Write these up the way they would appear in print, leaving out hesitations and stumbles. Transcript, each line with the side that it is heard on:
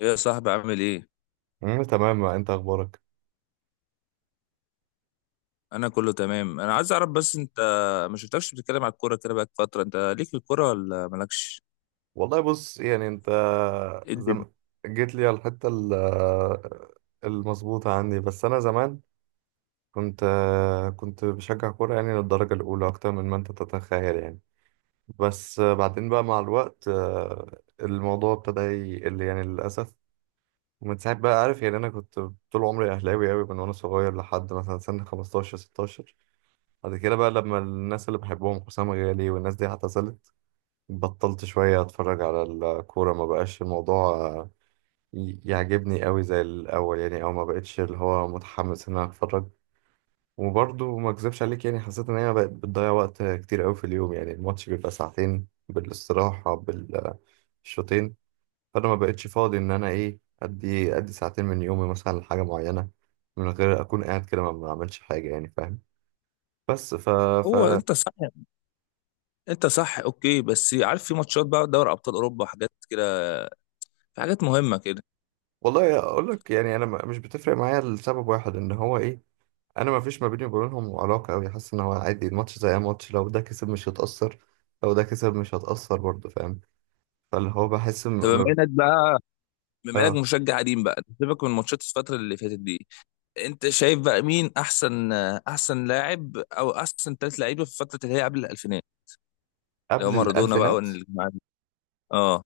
left: ايه يا صاحبي، عامل ايه؟
right: مم، تمام. انت اخبارك؟
left: انا كله تمام. انا عايز اعرف، بس انت ما شفتكش بتتكلم على الكوره كده بقى فتره. انت ليك في الكوره ولا مالكش؟
right: والله بص يعني انت
left: إيه الدنيا؟
right: زم... جيت لي على الحته المظبوطه عندي. بس انا زمان كنت كنت بشجع كوره يعني للدرجه الاولى اكتر من ما انت تتخيل يعني. بس بعدين بقى مع الوقت الموضوع ابتدى يقل يعني للاسف. ومن ساعه بقى، عارف يعني، انا كنت طول عمري اهلاوي قوي من وانا صغير لحد مثلا سن 15 16. بعد كده بقى لما الناس اللي بحبهم حسام غالي والناس دي اعتزلت، بطلت شوية أتفرج على الكورة. ما بقاش الموضوع يعجبني قوي زي الأول يعني، أو ما بقتش اللي هو متحمس إن أنا أتفرج. وبرضه ما أكذبش عليك، يعني حسيت إن هي بقت بتضيع وقت كتير قوي في اليوم. يعني الماتش بيبقى ساعتين بالاستراحة بالشوطين، فأنا ما بقتش فاضي إن أنا إيه أدي ساعتين من يومي مثلا لحاجة معينة من غير أكون قاعد كده ما بعملش حاجة، يعني فاهم؟ بس ف ف
left: هو انت صح انت صح، اوكي، بس عارف في ماتشات بقى دوري ابطال اوروبا وحاجات كده، في حاجات مهمه كده.
right: والله أقول لك، يعني أنا مش بتفرق معايا لسبب واحد، إن هو إيه، انا ما فيش ما بيني وبينهم علاقه قوي. حاسس ان هو عادي، الماتش زي اي ماتش، لو ده كسب مش هتاثر، لو ده كسب مش هتاثر برضه، فاهم؟ فاللي هو بحس
left: طب بما
right: م-
left: انك بقى بما انك
right: اه.
left: مشجع قديم بقى، سيبك من ماتشات الفتره اللي فاتت دي. انت شايف بقى مين احسن، احسن لاعب او احسن ثلاث لعيبه في الفتره اللي هي قبل الالفينات؟ اللي هو
right: قبل
left: مارادونا بقى
right: الالفينات،
left: والجماعه دي. اه،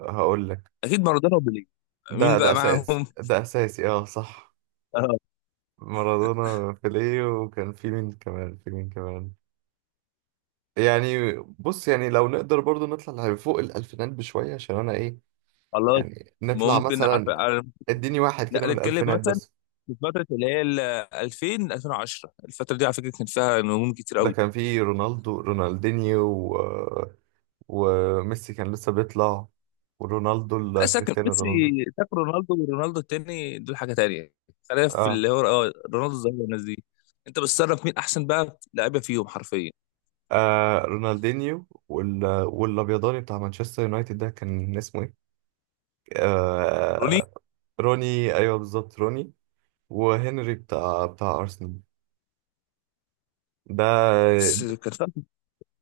right: هقول لك.
left: اكيد مارادونا وبيليه. مين
right: ده
left: بقى
right: اساسي،
left: معاهم؟
right: ده اساسي، اه صح. مارادونا، بيليه، وكان في مين كمان؟ في مين كمان يعني؟ بص يعني لو نقدر برضه نطلع فوق الالفينات بشويه عشان انا ايه.
left: خلاص.
right: يعني نطلع
left: ممكن عارف
right: مثلا،
left: عارف-
right: اديني واحد كده
left: لا،
right: من
left: نتكلم
right: الالفينات
left: مثلا
right: بس.
left: في فتره اللي هي ال 2000 2010. الفتره دي على فكره كان فيها نجوم كتير
right: ده
left: قوي.
right: كان فيه رونالدو، رونالدينيو. وميسي كان لسه بيطلع. ورونالدو
left: لا ساكن،
right: كريستيانو
left: بس
right: رونالدو.
left: ساكن، رونالدو ورونالدو التاني دول حاجه تانية. خلينا في
right: اه،
left: اللي هو اه، رونالدو الظاهره والناس دي. انت بتصنف مين احسن بقى لعيبه فيهم حرفيا؟
right: آه رونالدينيو والابيضاني بتاع مانشستر يونايتد، ده كان اسمه ايه؟
left: روني.
right: آه، روني. ايوه بالظبط، روني. وهنري بتاع ارسنال. ده،
left: بس كان في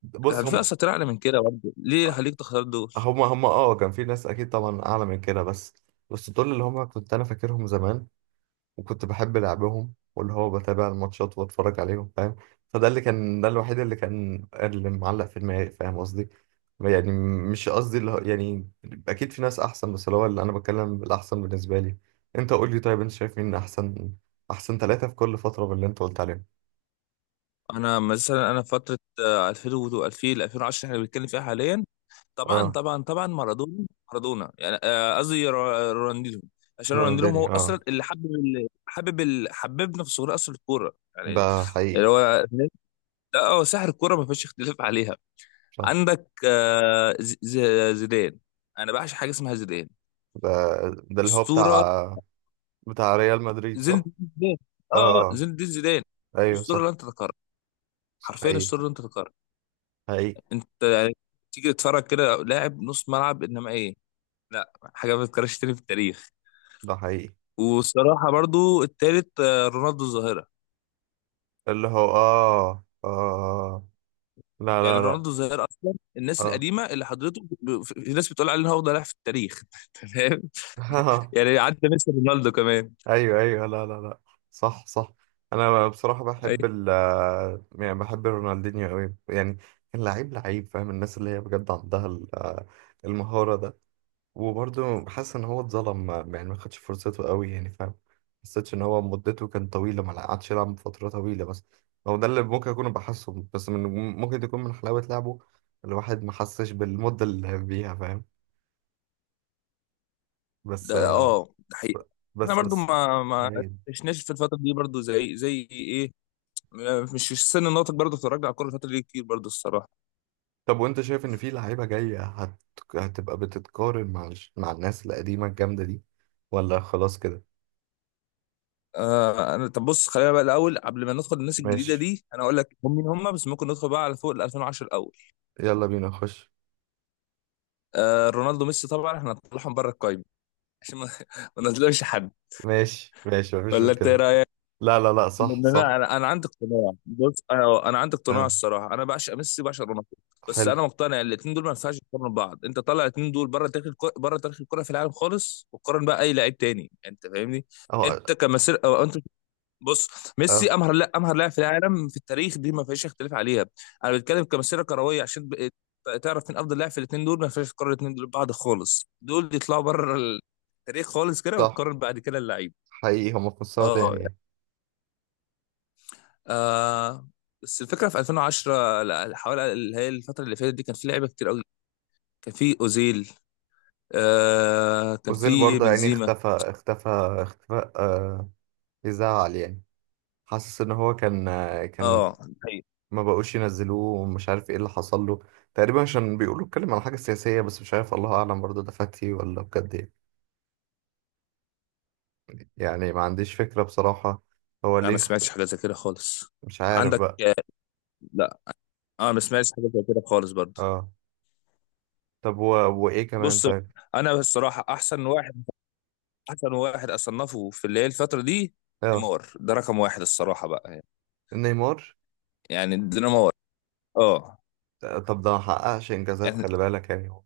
right: بص،
left: كان في
right: هم
left: اصلا اعلى من كده برضه، ليه خليك تختار دول؟
right: هم هم اه كان في ناس اكيد طبعا اعلى من كده، بس دول اللي هم كنت انا فاكرهم زمان، وكنت بحب لعبهم، واللي هو بتابع الماتشات واتفرج عليهم، فاهم؟ فده اللي كان، ده الوحيد اللي كان، اللي معلق في دماغي، فاهم قصدي يعني. مش قصدي اللي هو يعني، اكيد في ناس احسن، بس اللي هو اللي انا بتكلم بالاحسن بالنسبه لي. انت قول لي طيب، انت شايف مين احسن؟ احسن ثلاثه في كل فتره باللي انت قلت عليهم.
left: انا مثلا في فتره 2000 و 2000 2010 احنا بنتكلم فيها حاليا. طبعا
right: اه،
left: طبعا طبعا، مارادونا، مارادونا يعني، قصدي رونالدينو. عشان رونالدينو هو
right: رونالدينيو، اه،
left: اصلا اللي حببنا في صغري اصلا الكوره يعني.
right: ده حقيقي.
left: اللي هو، لا، هو سحر الكوره، ما فيش اختلاف عليها.
right: صح.
left: عندك زيدان، انا بعشق حاجه اسمها زيدان.
right: ده ده اللي هو
left: اسطوره.
right: بتاع ريال مدريد
left: زين الدين
right: صح.
left: زيدان. اه،
right: اه آه.
left: زين الدين زيدان.
right: ايوه صح.
left: اسطوره لن تتكرر.
right: صح.
left: حرفيا
right: حقيقي.
left: اسطوره لن تتكرر.
right: حقيقي.
left: انت يعني تيجي تتفرج كده لاعب نص ملعب انما ايه. لا، حاجه ما تتكررش تاني في التاريخ.
right: ده حقيقي.
left: والصراحة برضو التالت رونالدو الظاهرة.
right: اللي هو، لا
left: يعني
right: لا لا.
left: رونالدو الظاهرة أصلا الناس
right: آه.
left: القديمة اللي حضرته في ناس بتقول عليه إن هو أفضل لاعب في التاريخ. تمام. يعني عدى ميسي رونالدو كمان.
right: أيوه أيوه، لا لا لا، صح صح. أنا بصراحة
left: أي،
right: بحب ال، يعني بحب رونالدينيو أوي يعني. كان لعيب، لعيب، فاهم؟ الناس اللي هي بجد عندها المهارة ده. وبرضه حاسس إن هو اتظلم يعني، ما خدش فرصته أوي يعني، فاهم؟ حسيتش إن هو مدته كانت طويلة، ما قعدش يلعب فترة طويلة. بس هو ده اللي ممكن أكون بحسه، بس من، ممكن يكون من حلاوة لعبه الواحد ما حسش بالمدة اللي لعب بيها، فاهم؟ بس
left: ده ده حقيقة. إحنا
right: بس
left: برضو
right: بس
left: ما ما
right: تمام.
left: عشناش في الفترة دي برضو زي زي إيه، مش في السن الناطق، برضو اتفرجنا على الكورة الفترة دي كتير برضو الصراحة.
right: طب وانت شايف ان في لعيبه جايه هتبقى بتتقارن مع مع الناس القديمه الجامده دي ولا خلاص كده؟
left: أنا، طب بص، خلينا بقى الأول قبل ما ندخل الناس الجديدة
right: ماشي.
left: دي، أنا أقول لك هم مين هم، بس ممكن ندخل بقى على فوق ال 2010 الأول.
right: يلا بينا نخش.
left: رونالدو، ميسي، طبعا إحنا هنطلعهم بره القايمة عشان ما ما نظلمش حد.
right: ماشي ماشي، مفيش
left: ولا انت ايه
right: مشكله.
left: رايك؟
right: لا لا لا، صح
left: لا،
right: صح.
left: انا عندي اقتناع. بص، انا عندي اقتناع
right: اه
left: الصراحه، انا بعشق ميسي وبعشق رونالدو، بس
right: حلو.
left: انا مقتنع الاثنين دول ما ينفعش يقارنوا ببعض. انت طلع الاثنين دول بره تاريخ الكره، بره تاريخ الكره في العالم خالص، وقارن بقى اي لعيب تاني، يعني انت فاهمني؟
right: اه
left: انت كمسير او انت، بص،
right: اه
left: ميسي امهر، لا، امهر لاعب في العالم في التاريخ دي ما فيش اختلاف عليها. انا بتكلم كمسيره كرويه عشان تعرف مين افضل لاعب في الاثنين دول. ما فيش تقارن الاثنين دول ببعض خالص. دول يطلعوا بره التاريخ خالص كده،
right: صح،
left: وتقارن بعد كده اللعيب.
right: حقيقي. هم في مستوى
left: اه،
right: تاني يعني.
left: آه، بس الفكره في 2010، لا، حوالي اللي هي الفتره اللي فاتت دي كان في لعيبه كتير قوي. كان في اوزيل، آه، كان
right: اوزيل
left: في
right: برضه يعني
left: بنزيما.
right: اختفى، اختفى، اختفى. آه يزعل يعني. حاسس ان هو كان كان
left: اه، حقيقي.
right: ما بقوش ينزلوه ومش عارف ايه اللي حصل له. تقريبا عشان بيقولوا اتكلم على حاجة سياسية، بس مش عارف، الله اعلم، برضه ده فاتي ولا بجد ايه يعني، ما عنديش فكرة بصراحة. هو
left: انا
right: ليه
left: ما سمعتش حاجه زي كده خالص.
right: مش عارف
left: عندك
right: بقى.
left: لا، انا ما سمعتش حاجه زي كده خالص برضو.
right: اه. طب وايه كمان
left: بص،
right: طيب.
left: انا الصراحه احسن واحد، احسن واحد اصنفه في اللي هي الفتره دي
right: اه
left: نيمار. ده رقم واحد الصراحه بقى يعني.
right: نيمار.
left: يعني دينامار. اه،
right: طب ده ما حققش انجازات،
left: يعني
right: خلي بالك يعني، هو.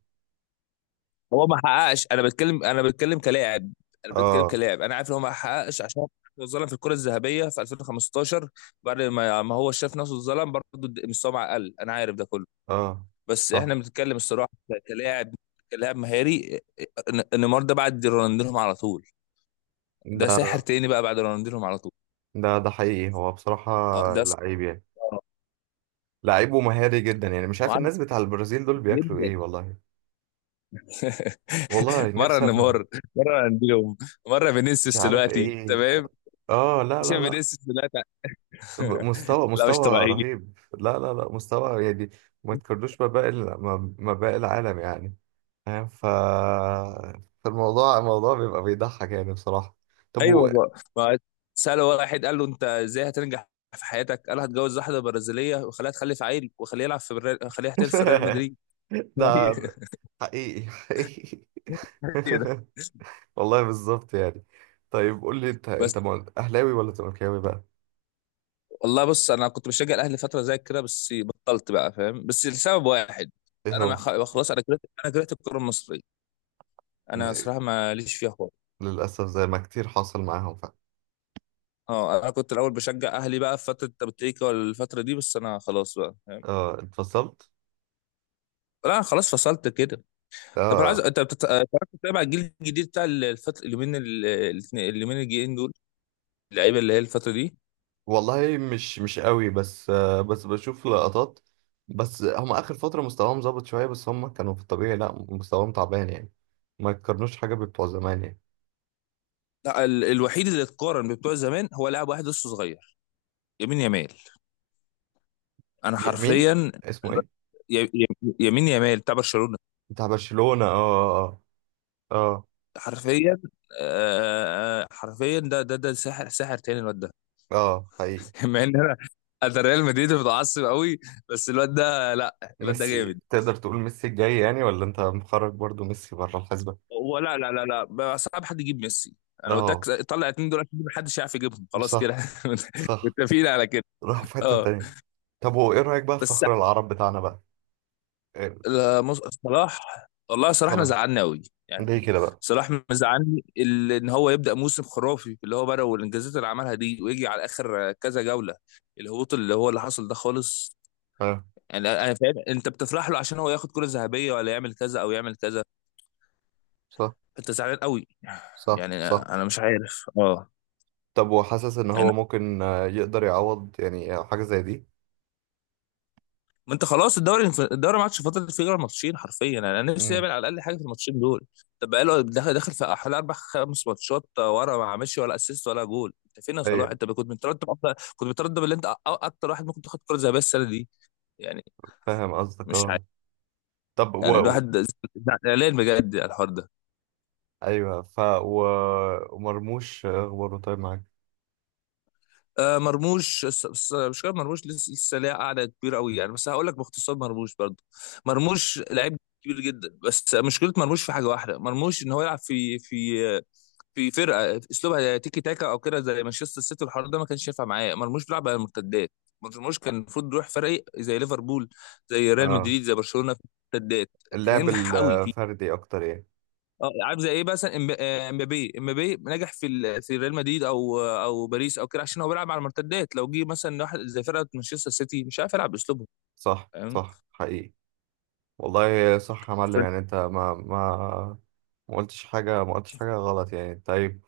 left: هو ما حققش. انا بتكلم كلاعب. انا بتكلم
right: اه
left: كلاعب، انا عارف ان هو ما حققش عشان هو اتظلم في الكره الذهبيه في 2015، بعد ما هو شاف نفسه اتظلم برضه مستواه مع اقل، انا عارف ده كله.
right: اه
left: بس
right: صح.
left: احنا بنتكلم الصراحه كلاعب. كلاعب مهاري. نيمار ده بعد رونالدينهم على طول. ده ساحر
right: ده
left: تاني بقى بعد رونالدينهم على طول.
right: ده حقيقي، هو بصراحة
left: اه،
right: لعيب يعني،
left: آه،
right: لعيب ومهاري جدا يعني. مش عارف
left: وعنده
right: الناس بتاع البرازيل دول بياكلوا ايه،
left: جدا.
right: والله. والله
left: مره
right: نفسي افهم.
left: نيمار، مره رونالدينهم، مره
right: مش
left: فينيسيوس
right: عارف
left: دلوقتي،
right: ايه.
left: تمام.
right: اه لا لا
left: شايف
right: لا.
left: فينيسيوس دلوقتي؟
right: مستوى
left: لا مش
right: مستوى
left: طبيعي.
right: رهيب. لا لا لا، مستوى يعني ما تقارنوش ما باقي ما باقي العالم يعني. فاهم؟ فالموضوع، الموضوع بيبقى بيضحك يعني بصراحة. طب
left: ايوه بقى، ما سأله واحد قال له انت ازاي هتنجح في حياتك؟ قال له هتجوز واحده برازيليه وخليها تخلف عيل وخليه يلعب في خليه يحترف في ريال مدريد.
right: ده ده حقيقي، حقيقي.
left: هي ده.
right: والله بالظبط يعني. طيب قول لي انت
left: بس،
right: اهلاوي ولا زملكاوي بقى؟
left: والله بص، انا كنت بشجع الاهلي فتره زي كده بس بطلت بقى فاهم، بس لسبب واحد.
right: ايه
left: انا ما
right: هو؟
left: خ- خلاص، انا كرهت الكوره المصريه. انا صراحه ما ليش فيها خالص.
right: للاسف زي ما كتير حصل معاهم
left: اه انا كنت الاول بشجع اهلي بقى في فتره تبتيكا والفتره دي، بس انا خلاص بقى فاهم.
right: اه اتفصلت.
left: لا أنا خلاص فصلت كده. طب انا عايز،
right: اه.
left: انت بتعرف تتابع الجيل الجديد بتاع الفتره اليومين الجايين دول، اللعيبه اللي هي الفتره دي؟
right: والله مش قوي بس بس بشوف لقطات. بس هم اخر فتره مستواهم ظبط شويه، بس هم كانوا في الطبيعي لا، مستواهم تعبان يعني، ما يتقارنوش حاجه ببتوع زمان يعني.
left: لا الوحيد اللي اتقارن ببتوع زمان هو لاعب واحد لسه صغير، يمين يمال. انا
right: مين؟
left: حرفيا
right: اسمه ايه؟
left: ي- ي- يمين يمال بتاع برشلونه.
right: بتاع برشلونه، اه اه
left: حرفيا حرفيا ده ده ساحر، ساحر تاني الواد ده.
right: اه، اه حقيقي.
left: مع ان انا، انا ريال مدريد متعصب قوي، بس الواد ده، لا، الواد ده
right: ميسي
left: جامد.
right: تقدر تقول ميسي الجاي يعني، ولا انت مخرج برضو ميسي بره الحسبه؟
left: ولا لا لا لا، بقى صعب حد يجيب ميسي، انا قلت
right: اه
left: لك طلع اتنين دول عشان محدش يعرف يجيبهم خلاص كده.
right: صح صح.
left: متفقين على كده.
right: راح في حته
left: اه،
right: تانيه. طب وايه رايك بقى في
left: بس،
right: فخر العرب بتاعنا بقى؟ إيه،
left: لا، صلاح. والله صلاح
right: صلاح؟
left: مزعلني قوي. يعني
right: ليه كده بقى؟
left: صلاح مزعلني ان هو يبدا موسم خرافي اللي هو بدا والانجازات اللي عملها دي ويجي على اخر كذا جوله الهبوط اللي هو اللي حصل ده خالص.
right: اه
left: يعني انا، أنا فاهم انت بتفرح له عشان هو ياخد كره ذهبيه ولا يعمل كذا او يعمل كذا،
right: صح
left: انت زعلان قوي.
right: صح
left: يعني
right: صح.
left: انا مش عارف، اه.
right: طب وحاسس ان هو ممكن يقدر يعوض يعني حاجة زي دي؟
left: ما انت خلاص، الدوري، الدوري ما عادش فاضل فيه غير ماتشين حرفيا، يعني انا نفسي
right: امم،
left: يعمل على الاقل حاجه في الماتشين دول. طب بقاله داخل في حوالي اربع خمس ماتشات ورا ما عملش ولا اسيست ولا جول. انت فين يا صلاح؟
right: ايوه،
left: انت كنت مترتب اكتر، كنت مترتب اللي انت اكتر واحد ممكن تاخد كره ذهبيه السنه دي. يعني
right: فاهم قصدك
left: مش عارف.
right: اه. طب
left: يعني الواحد زعلان بجد على الحوار ده.
right: ايوه. ومرموش اخباره طيب معاك؟
left: آه مرموش، مش كده. مرموش لسه ليها قاعده كبيره قوي يعني، بس هقول لك باختصار مرموش برضه، مرموش لعيب كبير جدا، بس مشكله مرموش في حاجه واحده، مرموش ان هو يلعب في في فرقه اسلوبها تيكي تاكا او كده زي مانشستر سيتي والحوار ده ما كانش ينفع معايا. مرموش بيلعب على المرتدات. مرموش كان المفروض يروح فريق زي ليفربول، زي ريال
right: اه
left: مدريد، زي برشلونه في المرتدات. كان
right: اللعب
left: هينجح قوي فيه.
right: الفردي اكتر يعني.
left: اه عارف زي ايه مثلا امبابي. امبابي نجح في في ريال مدريد او باريس او كده عشان هو بيلعب على المرتدات. لو جه مثلا واحد زي فرقه مانشستر سيتي مش عارف يلعب باسلوبهم،
right: صح
left: فاهم؟
right: صح حقيقي. والله صح يا
left: ف-
right: معلم. يعني انت ما قلتش حاجة، ما قلتش حاجة غلط يعني. طيب.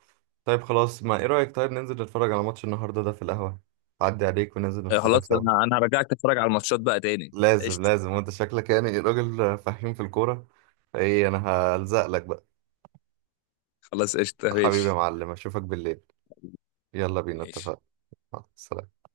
right: طيب خلاص ما، ايه رأيك، طيب ننزل نتفرج على ماتش النهاردة ده في القهوة؟ عدي عليك وننزل نتفرج
left: خلاص،
right: سوا.
left: انا هرجعك تتفرج على الماتشات بقى تاني.
right: لازم
left: قشطه.
right: لازم. وانت شكلك يعني راجل فاهم في الكورة. ايه انا هلزق لك بقى.
left: خلاص، قشطه،
right: حبيبي يا
left: ماشي
right: معلم، اشوفك بالليل. يلا بينا،
left: ماشي.
right: اتفقنا. مع السلامة.